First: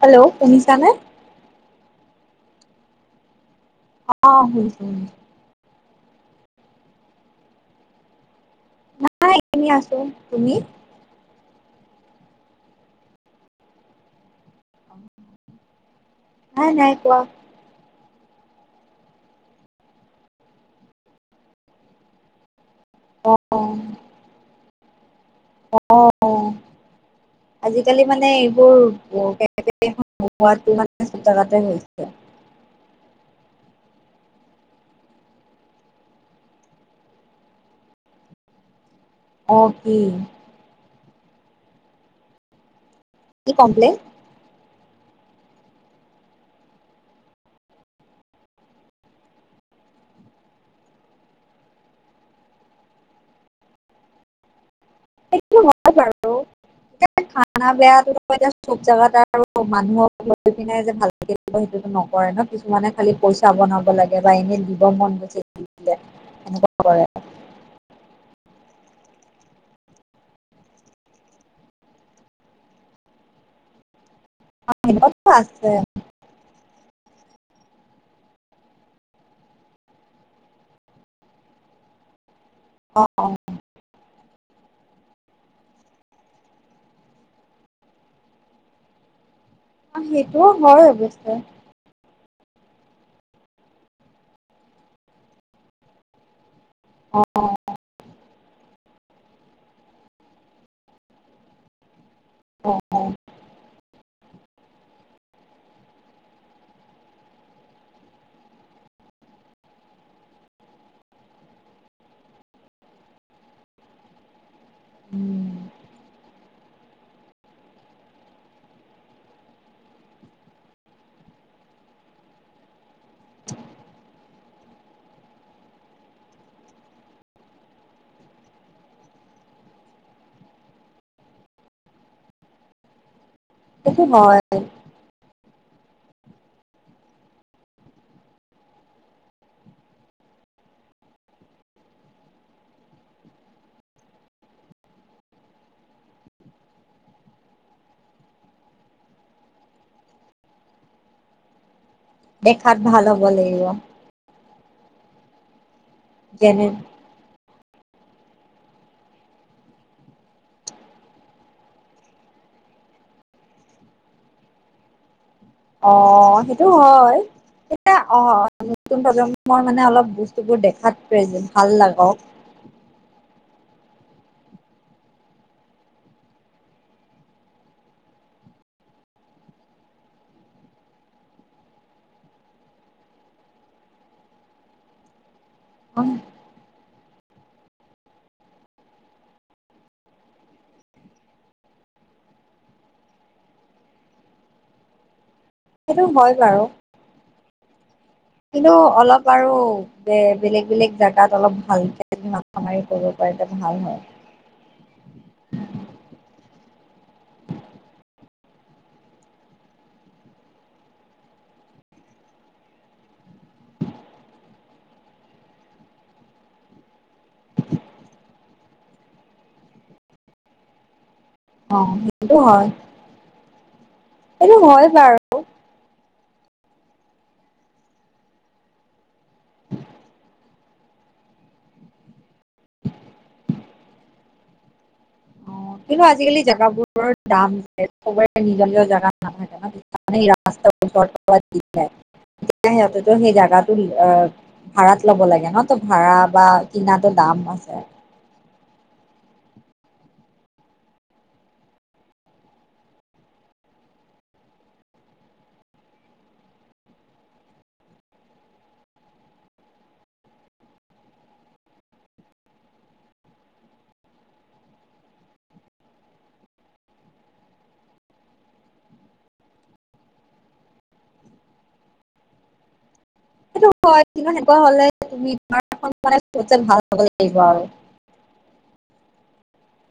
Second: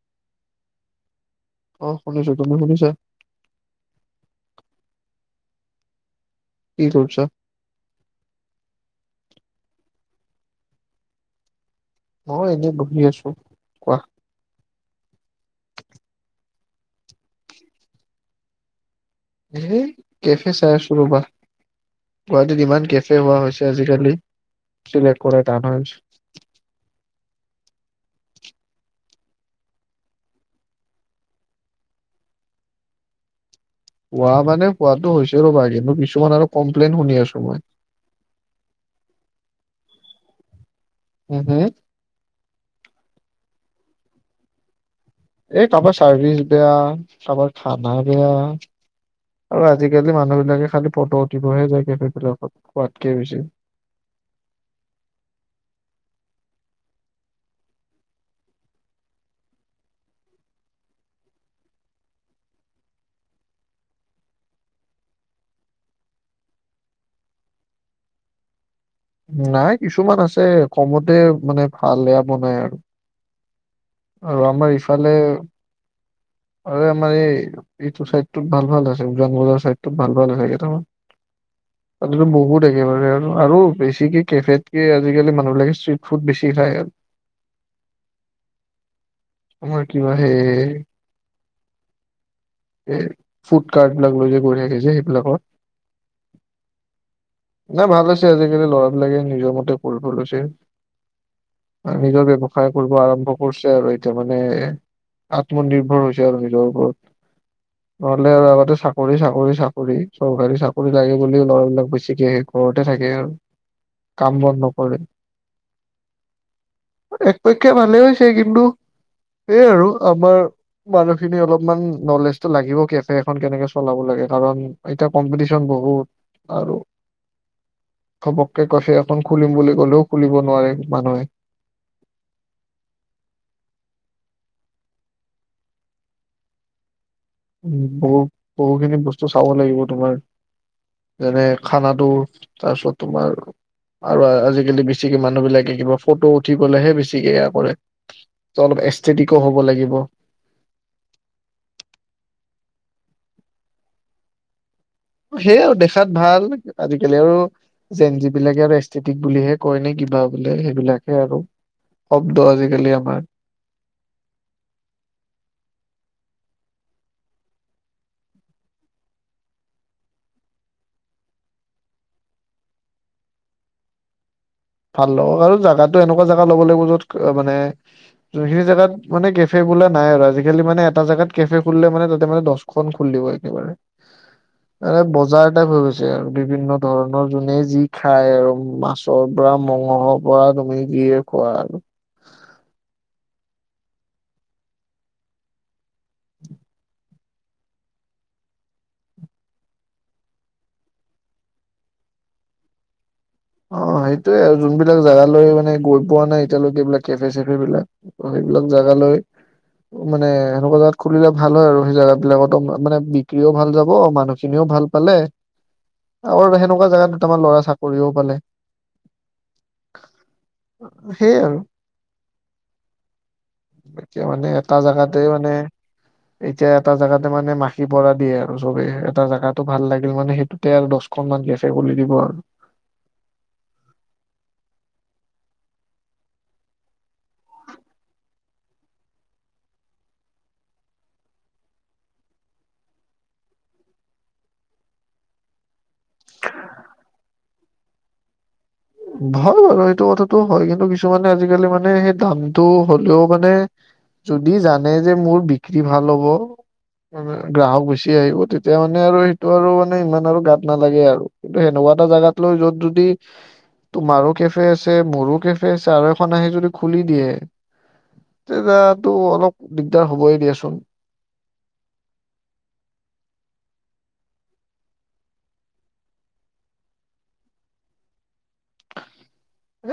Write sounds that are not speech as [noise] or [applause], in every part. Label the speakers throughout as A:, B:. A: Hello শুনিছানে?
B: অ' শুনিছো, তুমি শুনিছা?
A: আহ শুনিচো শুনিচো।
B: কি কৰছ?
A: নাই এনেই আছো তুমি?
B: অ' এনেই বহি আছো কোৱা।
A: নাই, নাই কোৱা।
B: এ কেফে চাই আছো ৰবা গুৱাহাটীত ইমান, কেফে
A: অ
B: হোৱা হৈছে আজিকালি। [unintelligible] কৰাই টান হয়।
A: অ আজিকালি মানে এইবোৰ [inaudible] হৈছে।
B: পোৱা মানে পোৱাাতটো হৈছে ৰ'বা, কিন্তু কিছুমান আৰু কমপ্লেইন শুনি আছো মই।
A: অ'‌ কি?
B: উম হম।
A: কি কমপ্লেইন?
B: এই কাৰোবাৰ চাৰ্ভিচ বেয়া, কাৰোবাৰ খানা বেয়া, আৰু আজিকালি মানুহ বিলাকে খালি ফটো উঠিবহে যায়গে সেইবিলাকত, খোৱাতকে বেছি।
A: সেইটো হয় বাৰু এ খানা বেয়াটো এতি চব জাগাত আৰু মানুহক লৈ পিনে যে ভালে দিব সেইটো নকৰে ন কিছুমানে খালি পইচা বনাব লাগে বা এনেই দিব মন গৈছে দি দিলে সনেকুৱা কৰে।
B: নাই কিছুমান আছে কমতে মানে ভাল এয়া বনাই আৰু। আৰু
A: অ
B: আমাৰ ইফালে
A: সেনেকুৱাতো আছে।
B: আৰু আমাৰ এই এইটো চাইত ভাল ভাল আছে, উজান বজৰ চাইডত ভাল ভাল আছে কেইটামান, তাতেটো বহুত
A: অ
B: একেবাৰে
A: অ
B: আৰু আৰু বেছিকে কেফেতকে আজিকালি মানুহবিলাকে ষ্ট্ৰিট ফুড বেছি খাই আৰু। তোমাৰ
A: অ'
B: কিবা সেই
A: সেইটোও হয় অৱশ্যে।
B: এ ফুড কাৰ্ট বিলাক লৈ যে গৈ থাকে যে সেইবিলাকৰ নাই ভাল আজিকালি ল'ৰাবলাকে নিজৰ মতে কৰিব লৈছে। নিজৰ
A: অ
B: ব্যৱসায় কৰিব
A: অ
B: আৰম্ভ কৰিছে। আৰু এতিয়া মানে আত্মনিৰ্ভৰ হৈছে আৰু নিজৰ ওপৰত। নহ'লে আৰু আগতে চাকৰি চাকৰি চাকৰি চৰকাৰী চাকৰি লাগে বুলি ল'ৰাবিলাক বেছিকে ঘৰতে থাকে আৰু কাম বন নকৰে।
A: উম
B: একপক্ষে ভালে হৈছে কিন্তু সেইয় আৰু আমাৰ মানুহখিনি অলপমান নলেজ লাগিব কেফে এখন কেনেকে চলাব লাগে কাৰণ এতিয়া কম্পিটিশ্য বহুত, আৰু ঘপকে কেফে এখন খুলিম বুলি কলেও খুলিব নোৱাৰে মানুহে।
A: সেইটো হয়।
B: বহু বহুখিনি বস্তু চাব লাগিব তোমাৰ, যেনে খানাটো তাৰপিছত তোমাৰ আৰু আজিকালি বেছিকে মানুহ বিলাকে কিবা ফটো উঠি পেলাইহে বেছিকে এয়া কৰে অলপ এষ্টেটিকো হ'ব লাগিব।
A: দেখাত ভাল হ'ব লাগিব।
B: সেইয়া আৰু দেখা খাত ভাল
A: যেনে
B: আজিকালি আৰু যেন যিবিলাকে আৰু এষ্টেটিক বুলিহে কয় নে কিবা বোলে, সেইবিলাকে আৰু শব্দ আজিকালি আমাৰ
A: আহ, সেইটো হয়, এয়া আহ নতুন প্ৰজন্মই মানে অলপ বস্তুবোৰ দেখাত [unintelligible] ভাল লাগক
B: ভাল লাগক আৰু জোগাতো এনেকুৱা জেগা ল'ব লাগিব য'ত মানে যোনখিনি জোগাত মানে কেফে বোলা নাই আৰু আজিকালি মানে এটা জেগাত কেফে খুলিলে মানে তাতে মানে দহখন খুলিব একেবাৰে, বজাৰ হৈ
A: অ'
B: গৈছে আৰু বিভিন্ন ধৰণৰ যোনে যি খাই আৰু মাছৰ পৰা, মঙহৰ পৰা, তুমি কিয়ে খোৱা আৰু
A: সেইটো হয় বাৰু কিন্তু অলপ আৰু ব বেলেগ-বেলেগ জাগাত অলপ ভালকে মাথা মাৰি কৰো
B: অ সেইটোয়ে আৰু যোনবিলাক জেগালৈ মানে গৈ পোৱা নাই এতিয়ালৈকে এইবিলাক কেফে-চেফে বিলাক ত সেইবিলাক জেগা লৈ, মানে সেনেকুৱা খুলিলে ভাল হয় আৰু, সেই জেগ বিলাকতো মানে বিক্ৰীও ভাল যাব, মানুহখিনিও ভাল পালে আৰু সেনেকুৱা জোগাত দুটামান ল'ৰা চাকৰিও পালে। অ সেইয়ে আৰু,
A: অ সেইটো হয়
B: এতিয়া মানে
A: সেইটো
B: এটা
A: হয় বাৰু
B: জোগাতে মানে এতিয়া এটা জেগাতে মানে মাখি পৰা দিয়ে আৰু চবে এটা জোগাতটো ভাল লাগিল মানে সেইটোতে আৰু দহখন মান গছেে খ দিব আৰু
A: অ কিন্তু আজিকালি জেগাবোৰৰ দাম [unintelligible] নিজৰ-নিজৰ জেগা নাথাকে ন, ৰাস্তাৰ ওচ [unintelligible] সেই জেগাটো ভাড়াত লব লাগে ন, ত ভাড়া বা কিনাতো দাম আছে।
B: হয় বাৰু, সেইটো কথাটো হয়, কিন্তু কিছুমানে আজিকালি মানে সেই দামটো হলেও মানে, যদি জানে যে মোৰ বিক্ৰী ভাল হ'ব গ্ৰাহক বেছি আহিব, তেতিয়া মানে আৰু সেইটো আৰু মানে ইমান আৰু গাত নালাগে আৰু কিন্তু সেনেকুৱা এটা জোগাত লৈ যত যদি তোমাৰো কেফে আছে মোৰ কেফে আছে আৰু এখন আহি যদি খুলি দিয়ে, তেতাতো অলপ দিগদাৰ হবই দিয়াচোন।
A: সেইটো হয় কিমান সনেকুৱা হলে তুমিমাৰ মানে ভাল হব লাগিব আৰু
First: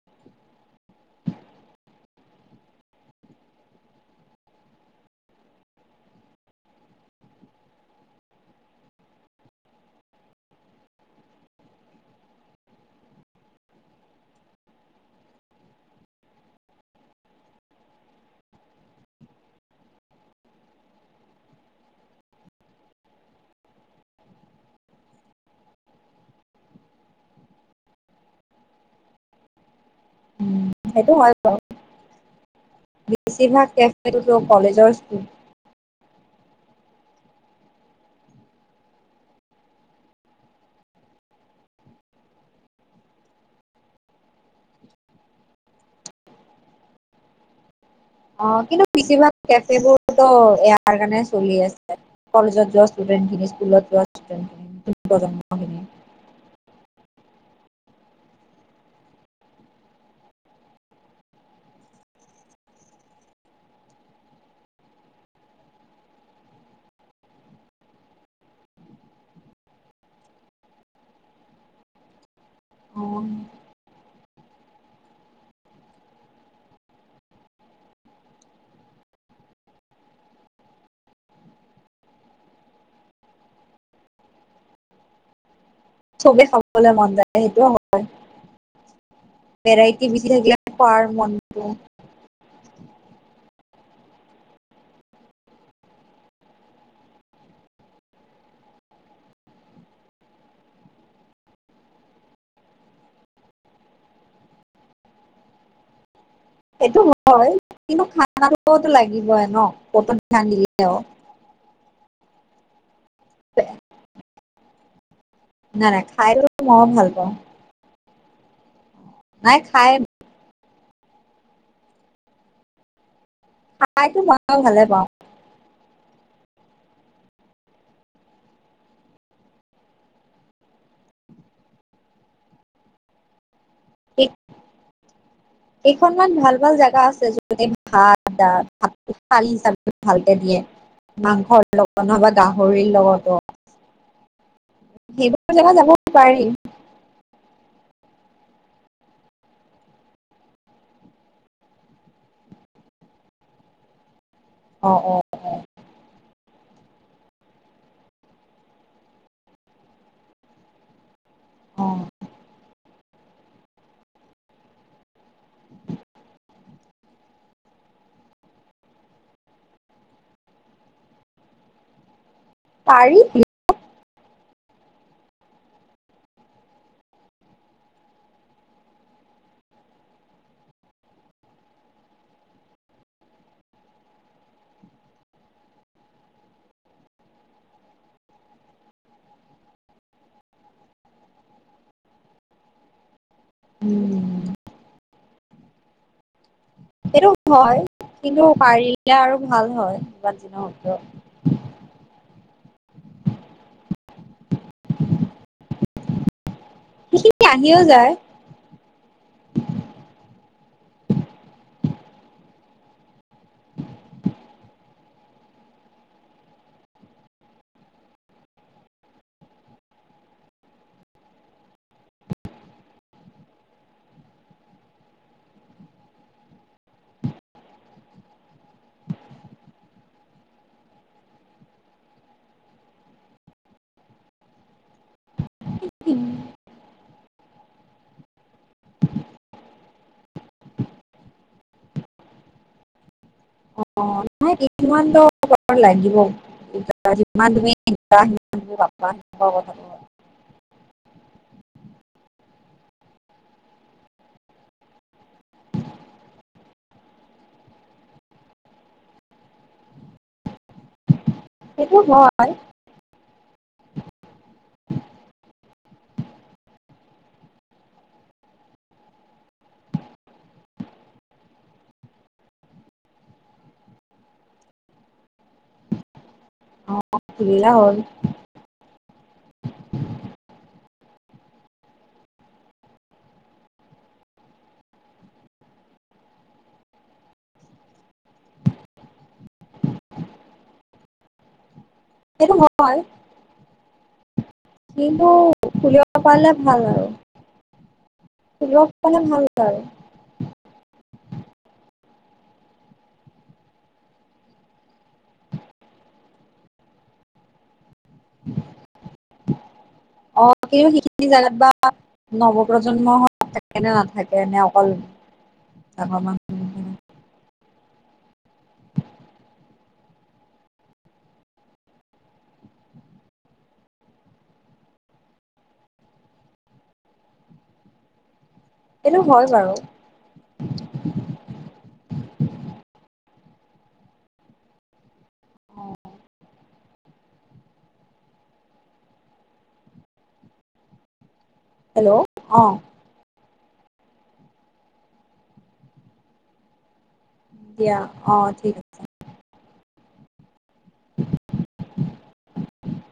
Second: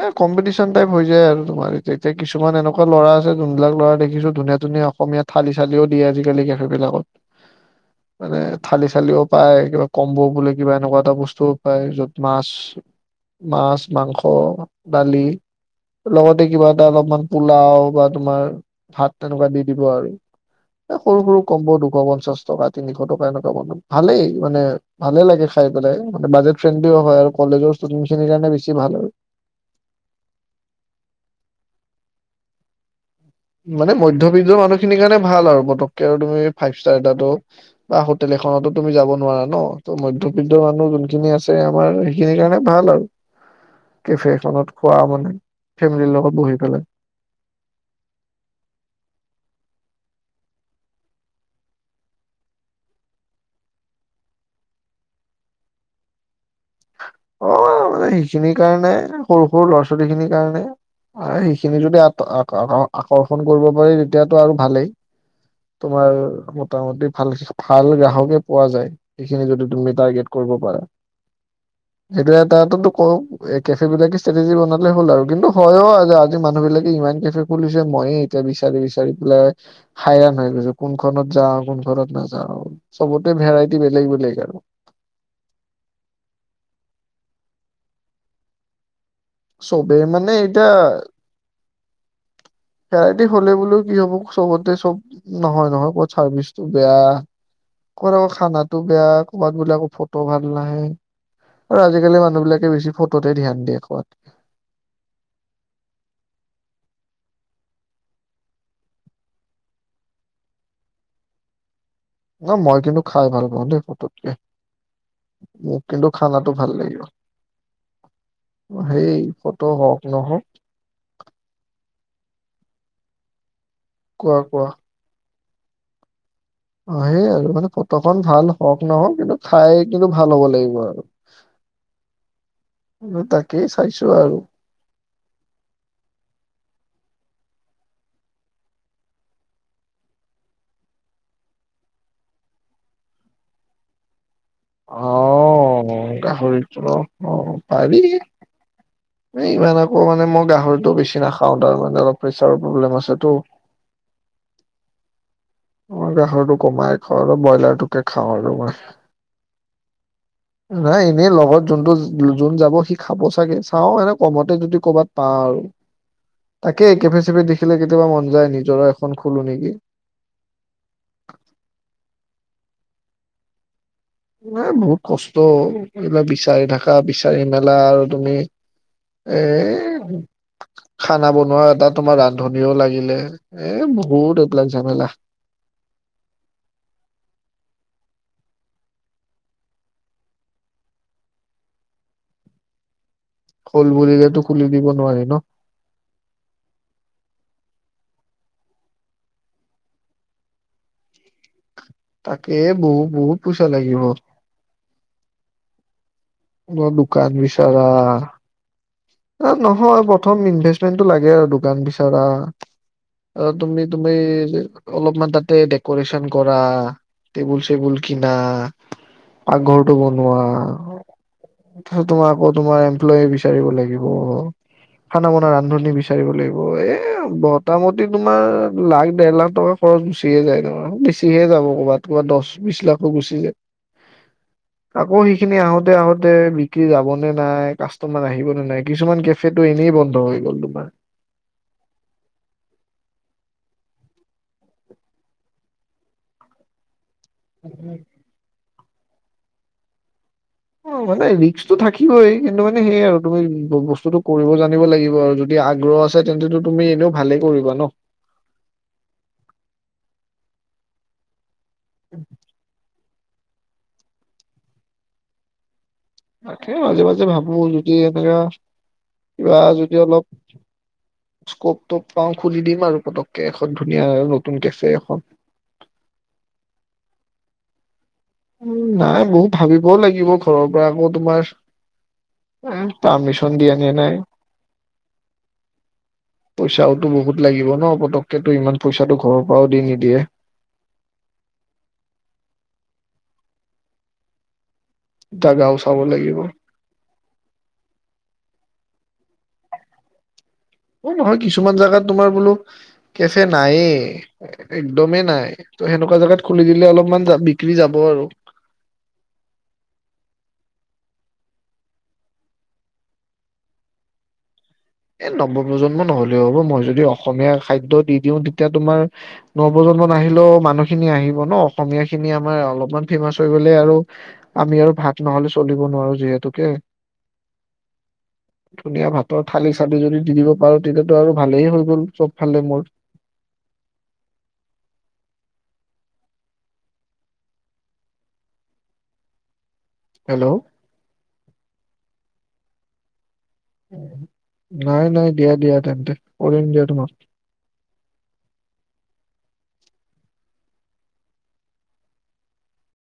B: এ কম্পিটিচন টাইপ হৈ যায় আৰু তোমাৰ এতিয়া, এতিয়া কিছুমান এনেকুৱা ল'ৰা আছে যোনবিলাক ল'ৰা দেখিছো ধুনীয়া-ধুনীয়া অসমীয়া থালি-চালিও দিয়ে আজিকালি কেফে বিলাকত, মানে থালি-চালিও পায়, কিবা কম্বৌ বোলে কিবা এনেকুৱা এটা বস্তুও পায়, যত মাছ, মাছ-মাংস অ, দালি, লগতে কিবা এটা অলপমান পোলাও বা তোমাৰ ভাত তেনেকুৱা দি দিব আৰু, এ সৰু-সৰু কম ব দুশ পঞ্চাশ টকা, তিনিশ টকা, এনেকুৱা বন, ভালেই, মানে ভালে লাগে খাই পেলাই, মানে বাজেট ফ্ৰেণ্ডলিও হয় আৰু কলেজৰ ষ্টুডেন্ট খিনিৰ কাৰণে বেছি ভাল আৰু-
A: উম, সেইটো হয় বাৰু
B: মানে মধ্যবিত্তৰ মানুহখিনিৰ কাৰণে ভাল আৰু পটককে আৰু তুমি ফাইভষ্টাৰ এটাতো বা হোটেল এখনতো তুমি যাব নোৱাৰা ন, মধ্যবিত্ত মানুহ যোনখিনি আছে আমাৰ সেইখিনৰ কাৰনে ভাল আৰু কেফে এখনত খোৱা মানে ফেমিলিৰ লগত বহিপেলাই -
A: অ কিন্তু বেছিভাগ কেফেবোৰতো এয়াৰ কাৰণে চলি আছে, কলেজত যোৱা ষ্টুডেন্ট খিনি, স্কুলত যোৱা ষ্টুডেন্ট, নতুন প্ৰজন্মখিনি-
B: অ মানে সেইখিনিৰ কাৰণে, সৰু-সৰু ল'ৰা-ছোৱালীখিনিৰ কাৰণে, সেইখিনি যদি আত আকৰ্ষণ কৰিব পাৰি তেতিয়াতো আৰু ভালেই, তোমাৰ মোটামুটি ভাল-ভাল গ্ৰাহকে পোৱা যায় সেইখিনি যদি তুমি টাৰ্গেট কৰিব পাৰা। সেইটোয়ে [unintelligible]
A: অ
B: কওঁ এ কেফে বিলাকে ষ্ট্ৰেটেজি বনালে হ'ল আৰু কিন্তু হয়ো আজি মানুহবিলাকে ইমান কেফে খুলিছে, মইয়ে এতিয়া বিচাৰি-বিচাৰি পেলাই হাইৰাণ হৈ গৈছো, কোনখনত যাও, কোনখনত নাযাও, চবতে ভেৰাইটি বেলেগ--বেলেগ আৰু।
A: চবে খাবলৈ মন যায় সেইটোও হয়।
B: চবে
A: ভেৰাইটী
B: মানে
A: বিচি থাকিল
B: এতিয়া
A: খোৱাৰ মনটো
B: ভেৰাইটি হলে বোলে কি হব, চবতে চব নহয়, নহয়, কবাত চাৰ্ভিচটো বেয়া, কবাত আকৌ খানাটো বেয়া, কবাত বোলে আকৌ ফটো ভাল নাহে আৰু আজিকালি মানুহ বিলাকে বেছি ফটোতে ধ্যান দিয়ে খোৱাত
A: এইটো হয় কিন্তু খানাটো লাগিবই ন, ফটোত ধ্যান দিলেও
B: ন মই কিন্তু খাই ভাল পাওঁ দেই ফটোতকে মোক
A: নাই, নাই,
B: কিন্তু
A: খাই ল
B: খানাটো
A: মইও
B: লাগে
A: ভাল পাওঁ।
B: সেই
A: নাই
B: ফটো
A: খাই
B: হওক নহওক
A: খাইতো
B: কোৱা
A: মইও
B: কোৱা
A: ভালে পাওঁ।
B: অ সেই আৰু মানে ফটোখন ভাল হওক-নহওক, কিন্তু খাই কিন্তু ভাল হ'ব লাগিব আৰু তাক তাকেই চাইছো
A: এই, কেইখনমান ভাল-ভাল জেগা আছ ভাত ভাতাল হিচাপে ভালকে দিয়ে মাংসৰ লগত নহবা গাহৰিৰ লগতো- [unintelligible]
B: অ
A: সেইবোৰ জেগা যাবও পাৰি।
B: গাহৰিটো ন পাৰি। এ ইমান আকৌ মানে মই গাহৰিতটো বেছি নাখাওঁ, তাৰ মানে অলপ প্ৰেচাৰ প্ৰব্লেম আছেতো।
A: অ অ
B: অ' গাহৰিটো- - কমাই খোৱা আৰু ব্ৰইলাৰটোকে খাওঁ আৰু, মই নাই এনে লগত
A: অ
B: যোনটো যোন যাব সি খাব চাগে চাওঁ এনে কমতে যদি কৰ'বাত পাওঁ আৰু, তাকে কেফে চেফে দেখিলে কেতিয়াবা মন যায় নিজৰ এখন খোলো নেকি।
A: পাৰি। কিন্তু
B: এ বহুত কষ্ট এইবিলাক বিচাৰি থাকা বিচাৰি মেলা আৰু তুমি এ খানা বনোৱা এটা তোমাৰ ৰান্ধনিও লাগিলে এ বহুত এইবিলাক ঝামেলা। খোল বুলিলেটো
A: উম
B: খুলি দিব নোৱাৰি। ন।
A: সেইটো হয়। কিন্তু পাৰিলে আৰু ভাল হয় যমান দিনৰত।
B: তাকে বহুত বহুত পইচা লাগিব। দ দুোকান
A: সেইখিনি আহিও
B: বিচাৰা
A: যায়
B: টো লাগে আৰু দোকান বিচাৰ তুমি তুমি অলপমান তাতে ডেকৰেচন কৰা টেবুল চবুল কিনা পাকঘৰটো বনোৱা তাৰছত তোমাৰ আকৌ তোমাৰ এমপ্লয় বিচাৰিব লাগিব। খানা মান ৰান্ধনি বিচাৰিব লাগিব এ মোটামুটি তোমাৰ লাখ দেৰ লাখ টকা খৰচ গুচিহে যায় ন বেছিহে যাব ক'ৰবাত ক'বাত দহ বিশ লাখো গুচি যায় আকৌ। খিনি আহোতে আহোতে বিক্ৰী যাব। নে নাই কাষ্টমাৰ আহিব নে নাই- কিছুমান কেফেটো এনেই বন্ধ হৈ গ'ল তোমাৰ
A: অ' ন কিমান দ লাগিব তমান অ' হ'ব হ'ব
B: অ' মানে ৰিক্কটো থাকিবই কিন্তু মানে সেইয় আৰু তুমি বস্তুটো কৰিব জানিব লাগিব আৰু যদি আগ্ৰহ আছে তেন্তো তুমি এনেও ভালেই কৰিবা ন
A: সেইটো হয়, [unintelligible]
B: তাকে মাজে মাজে ভাবো যদি এনো কিবা যদি অলপ স্কপপ পাওঁ খুুলি দিম আৰু পতককে এখন ধুনীয়া আৰু নতুন কেফে এখন
A: অ' খলা হল
B: উম, নাই বহুত ভাবিবও লাগিব ঘৰৰ আকৌ তোমাৰ পাৰ্মিচন দিয়া নিয় নাই পইচাওতো বহুত লাগিব ন পতককেতটো ইমান পইচাটো ঘৰৰ পৰাও দি নিদিয়ে
A: সটো ম কিন্তু
B: জাগাও চাব
A: খুলিব
B: লাগিব
A: পাৰিলে ভাল আৰু ৰোগ পে ভাল যায়
B: অ' নহয় কিছুমান জাগাত তোমাৰ বোলো কেফে নাইে একদমেই নাই ত সেনেকুৱা জোগাত খুলি দিলে অলপমান বিক্ৰী যাব ব আৰু
A: অঁ সেইখিনি জাগাত বা নৱ প্ৰ্জন্ম থাকে নে নাথাকে ন
B: এ নৱ প্ৰজন্ম নহ'লেও হ'ব, মই যদি অসমীয়া খাদ্যত দি দিওঁ তেতিয়া তোমাৰ নৱজন্মান নাহিলেও মানুহখিনি আহিব ন, অসমীয়া খিনি আমাৰ অলপমান ফেমাচ হৈ গ'লে আৰু আমি আৰু ভাত নহলে চলিব নোৱাৰো যিহেতুকে। ধুনীয়া
A: সেইটো
B: ভাতত
A: হয়
B: ঠালী
A: বাৰু
B: চালি যদি দি দিব পাৰো, তেতিয়াতো আৰু ভালেই হৈ গ'ল চব ফালে মোৰ। হেল্ল'?
A: হেল্ল' অ'।
B: নাই নাই দিয়া দিয়া তেন্তে কৰিম দিয়া তোমাক।
A: দিয়া, অ' ঠিক আছে।